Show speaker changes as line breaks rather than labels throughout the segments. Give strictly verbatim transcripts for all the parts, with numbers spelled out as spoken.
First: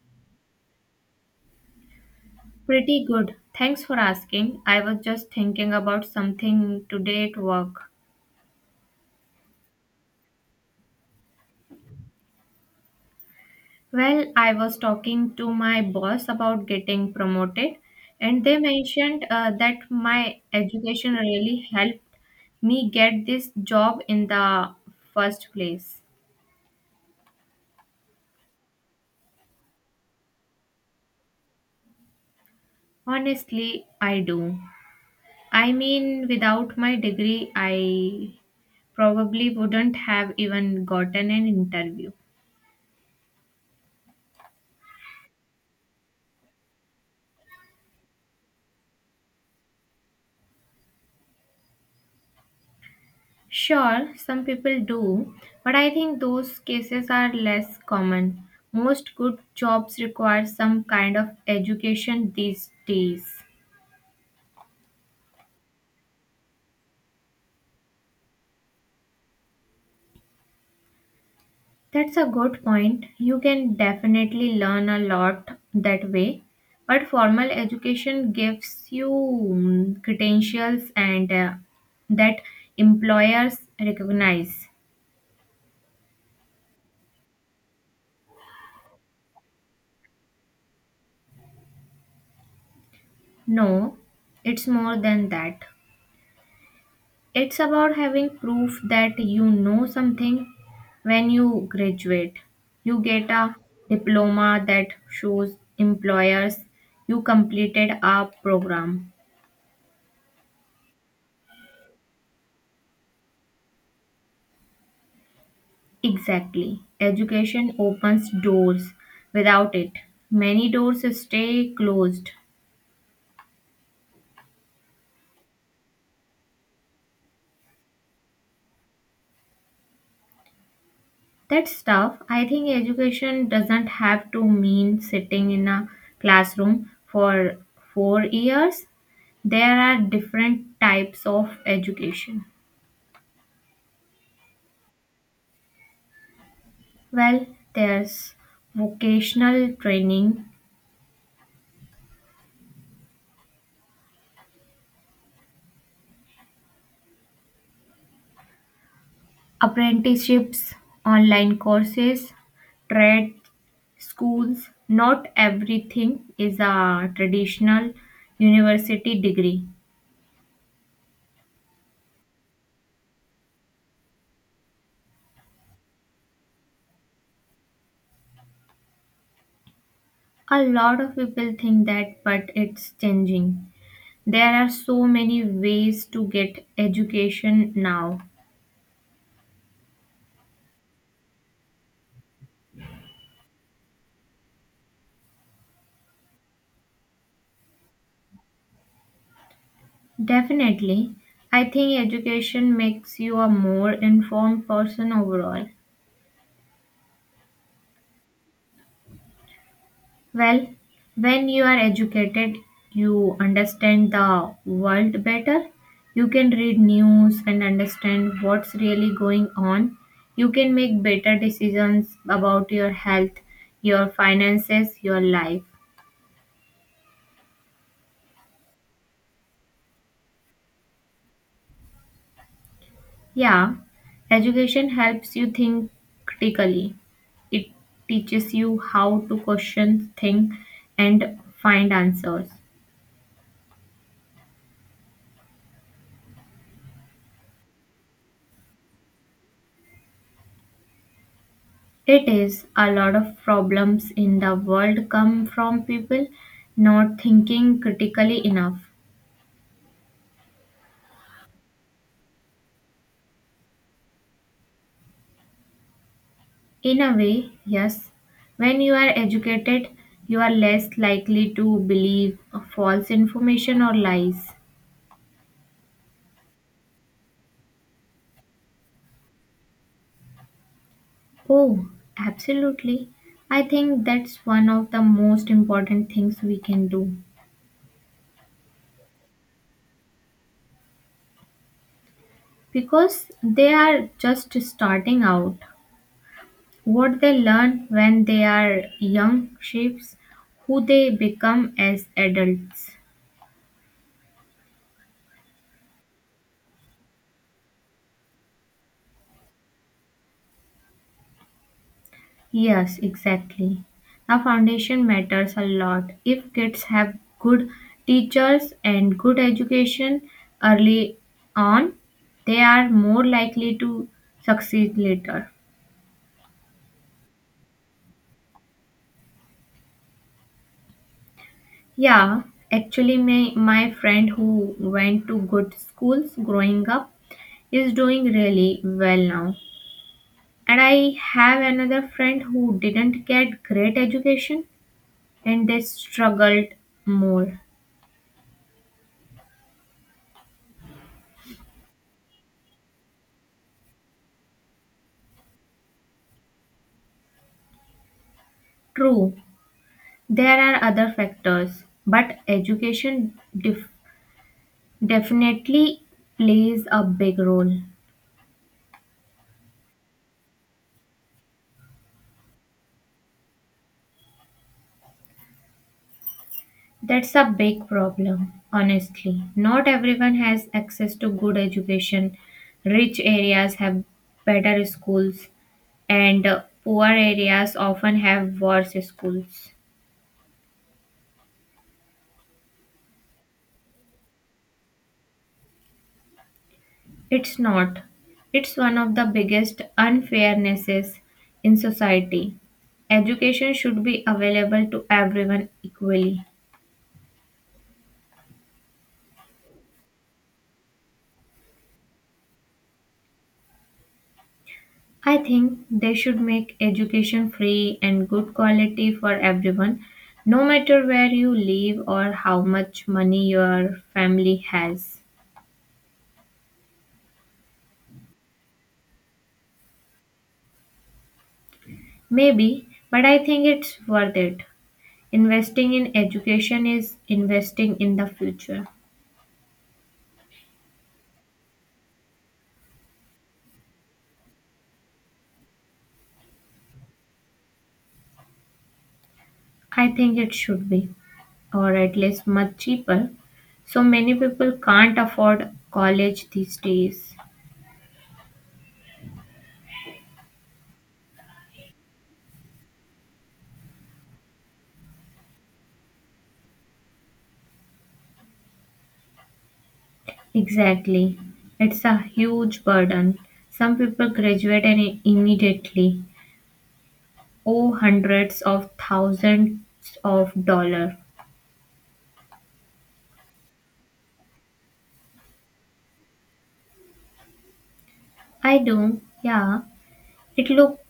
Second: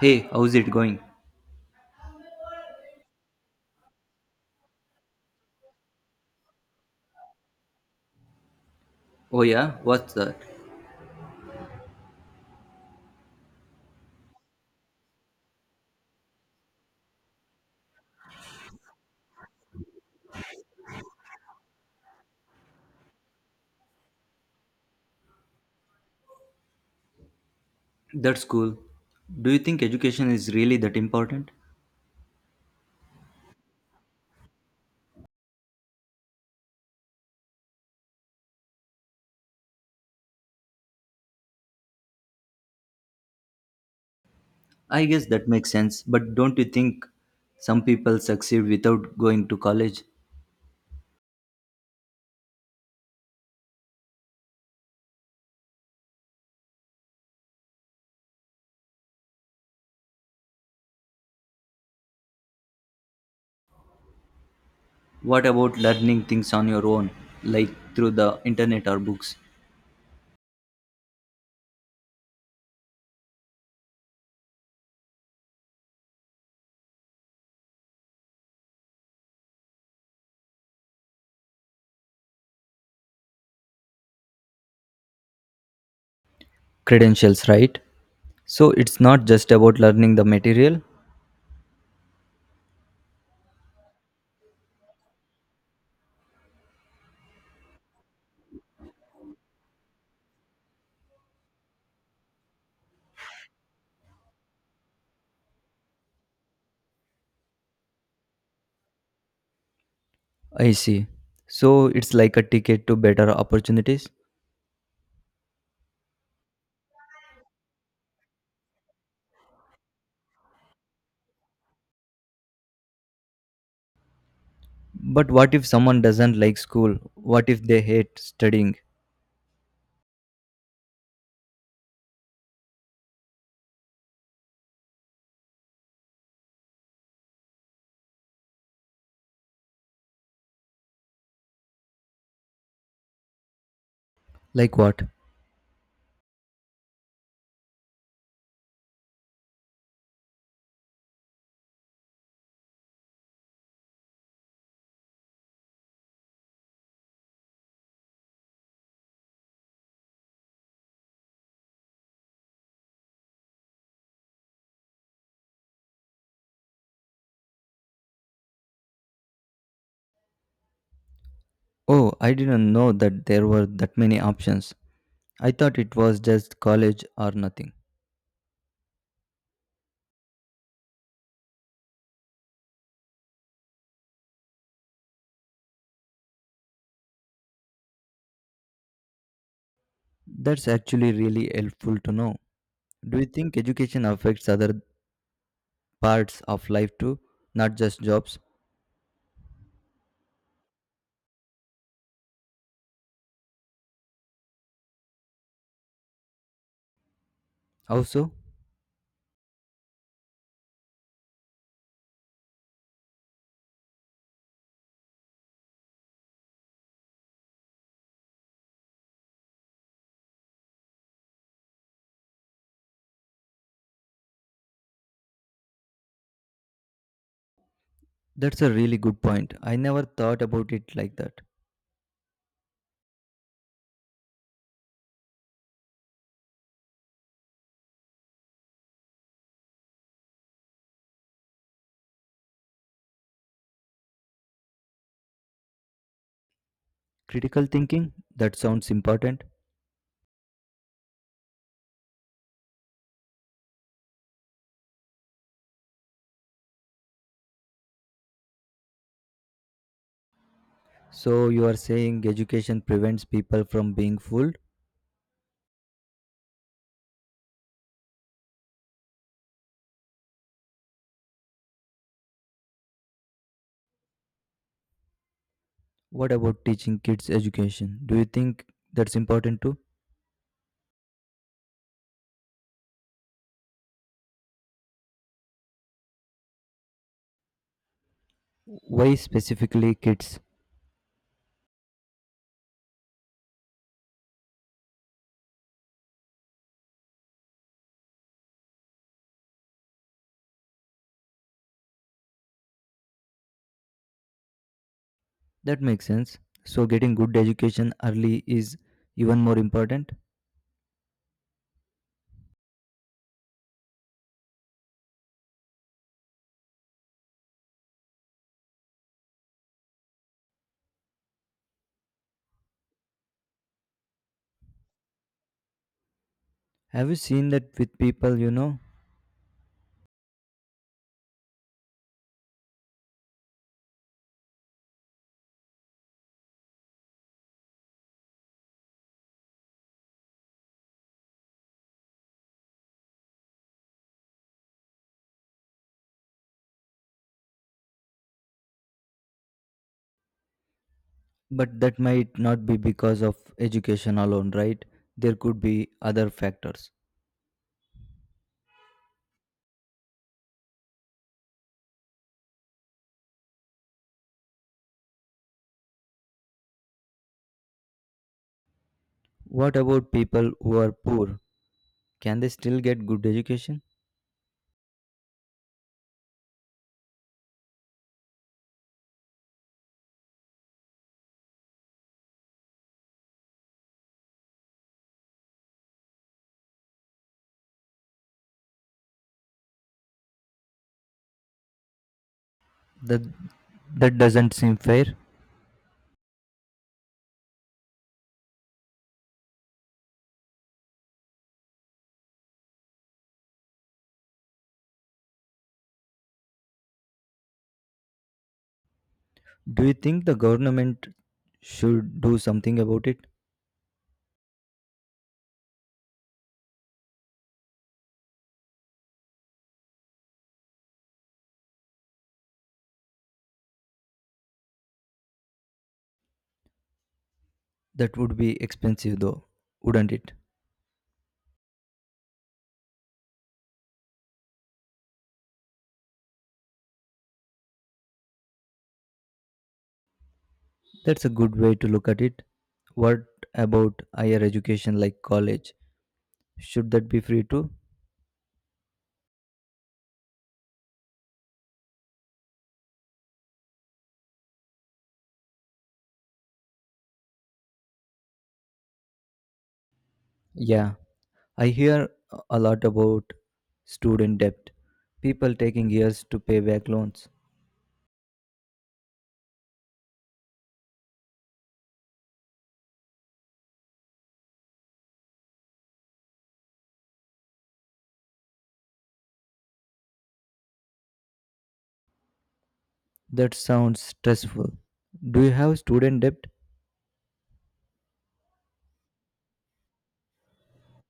Hey, how's it going?
Pretty good. Thanks for asking. I was just thinking about something today at work.
Oh, yeah, what's that?
Well, I was talking to my boss about getting promoted, and they mentioned uh, that my education really helped me get this job in the first place.
That's cool. Do you think education is really that important?
Honestly, I do. I mean, without my degree, I probably wouldn't have even gotten an interview.
I guess that makes sense, but don't you think some people succeed without going to college?
Sure, some people do, but I think those cases are less common. Most good jobs require some kind of education these days.
What about learning things on your own, like through the internet or books?
That's a good point. You can definitely learn a lot that way. But formal education gives you mm, credentials and uh, that employers recognize.
Credentials, right? So it's not just about learning the material?
No, it's more than that. It's about having proof that you know something. When you graduate, you get a diploma that shows employers you completed a program.
I see. So it's like a ticket to better opportunities?
Exactly. Education opens doors. Without it, many doors stay closed.
But what if someone doesn't like school? What if they hate studying?
That's tough. I think education doesn't have to mean sitting in a classroom for four years. There are different types of education.
Like what?
Well, there's vocational training, apprenticeships, online courses, trade schools. Not everything is a traditional university degree.
Oh, I didn't know that there were that many options. I thought it was just college or nothing.
A lot of people think that, but it's changing. There are so many ways to get education now.
That's actually really helpful to know. Do you think education affects other parts of life too, not just jobs?
Definitely. I think education makes you a more informed person overall.
Also,
Well, when you are educated, you understand the world better. You can read news and understand what's really going on. You can make better decisions about your health, your finances, your life.
that's a really good point. I never thought about it like that.
Yeah, education helps you think critically. It teaches you how to question, think, and find answers.
Critical thinking? That sounds important.
It is. A lot of problems in the world come from people not thinking critically enough.
So, you are saying education prevents people from being fooled?
In a way, yes. When you are educated, you are less likely to believe false information or lies.
What about teaching kids education? Do you think that's important too?
Oh, absolutely. I think that's one of the most important things we can do
Why specifically kids?
because they are just starting out. What they learn when they are young shapes who they become as adults.
That makes sense. So, getting good education early is even more important.
Yes, exactly. The foundation matters a lot. If kids have good teachers and good education early on, they are more likely to succeed later.
Have you seen that with people, you know?
Yeah, actually, my, my friend who went to good schools growing up is doing really well now. And I have another friend who didn't get great education and they struggled more.
But that might not be because of education alone, right? There could be other factors.
True, there are other factors, but education def- definitely plays a big role.
What about people who are poor? Can they still get good education?
That's a big problem, honestly. Not everyone has access to good education. Rich areas have better schools, and uh, poor areas often have worse schools.
That that doesn't seem fair.
It's not. It's one of the biggest unfairnesses in society. Education should be available to everyone equally.
Do you think the government should do something about it?
I think they should make education free and good quality for everyone, no matter where you live or how much money your family has.
That would be expensive though, wouldn't it?
Maybe, but I think it's worth it. Investing in education is investing in the future.
That's a good way to look at it. What about higher education like college? Should that be free too?
I think it should be, or at least much cheaper. So many people can't afford college these days.
Yeah, I hear a lot about student debt. People taking years to pay back loans.
Exactly. It's a huge burden. Some people graduate and i- immediately owe hundreds of thousands of dollars.
That sounds stressful. Do you have student debt?
I do, yeah. It look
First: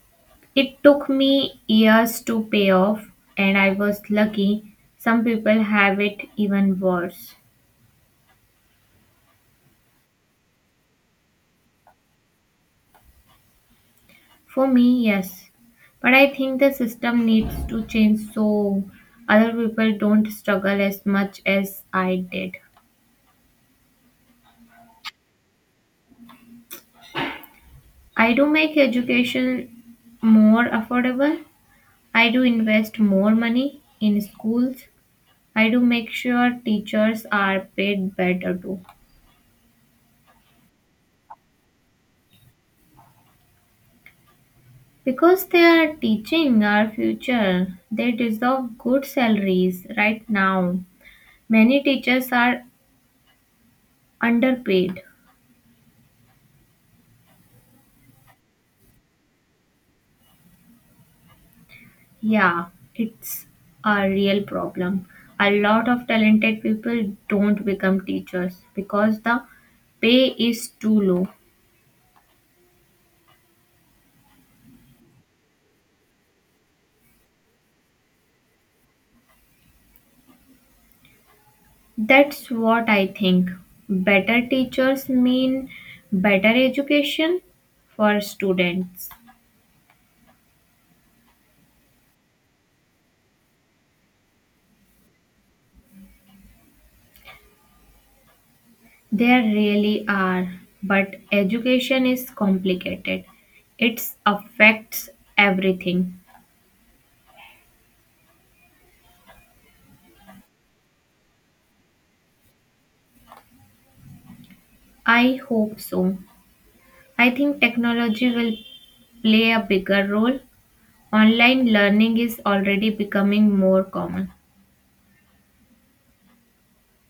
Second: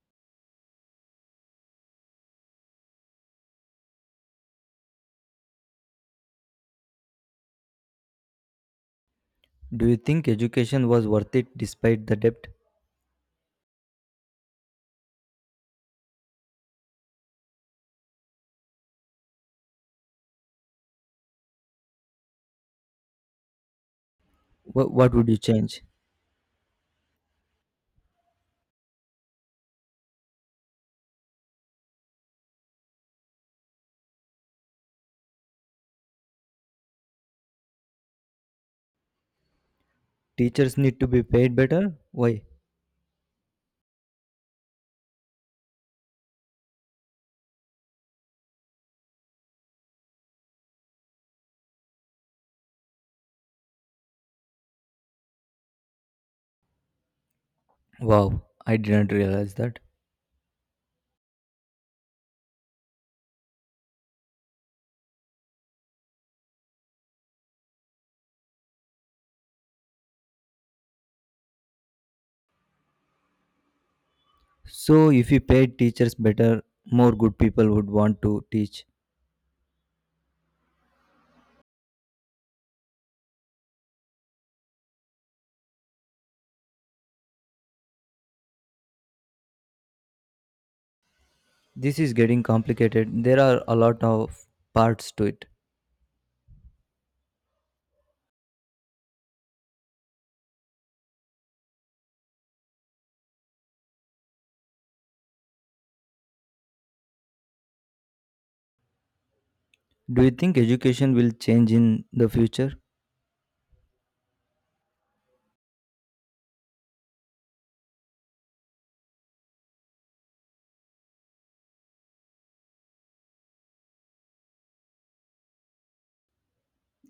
it took me years to pay off and I was lucky. Some people have it even worse.
Do you think education was worth it despite the debt?
For me, yes. But I think the system needs to change so other people don't struggle as much as I did.
Wh- what would you change?
I do make education more affordable. I do invest more money in schools. I do make sure teachers are paid better too.
Teachers need to be paid better? Why?
Because they are teaching our future, they deserve good salaries right now. Many teachers are underpaid.
Wow, I didn't realize that.
Yeah, it's a real problem. A lot of talented people don't become teachers because the pay is too low.
So, if you paid teachers better, more good people would want to teach.
That's what I think. Better teachers mean better education for students.
This is getting complicated. There are a lot of parts to it.
There really are, but education is complicated. It affects everything.
Do you think education will change in the future?
I hope so. I think technology will play a bigger role. Online learning is already becoming more common.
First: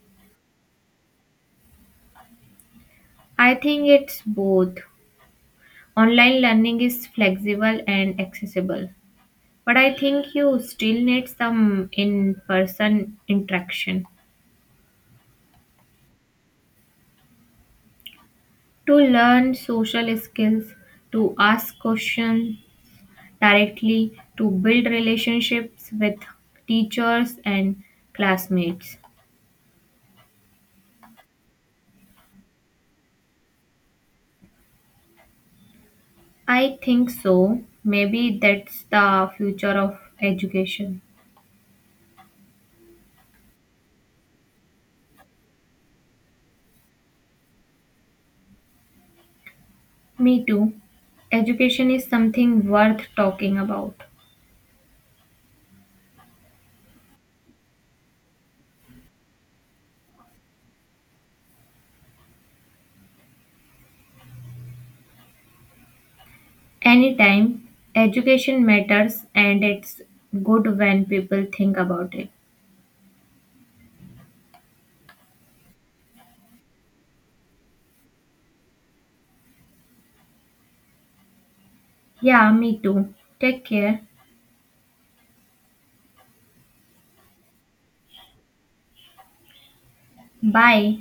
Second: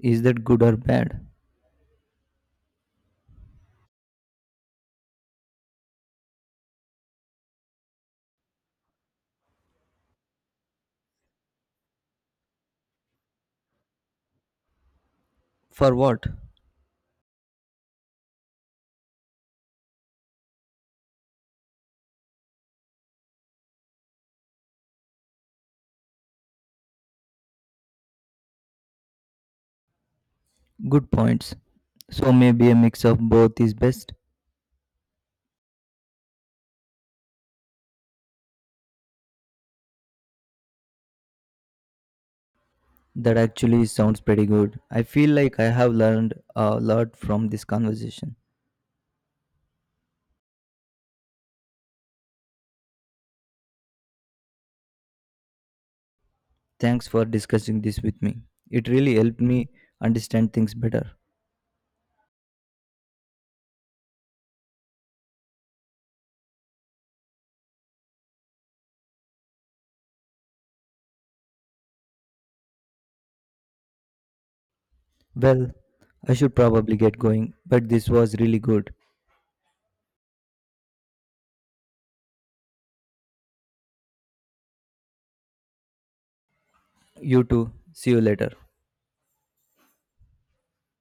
Is that good or bad?
I think it's both. Online learning is flexible and accessible, but I think you still need some in person interaction
For what?
to learn social skills, to ask questions directly, to build relationships with teachers and classmates.
Good points. So maybe a mix of both is best.
I think so. Maybe that's the future of education.
That actually sounds pretty good. I feel like I have learned a lot from this conversation.
Me too. Education is something worth talking about.
Thanks for discussing this with me. It really helped me understand things better.
Anytime, education matters and it's good when people think about it.
Well, I should probably get going, but this was really good.
Yeah, me too. Take care.
You too. See you later.
Bye.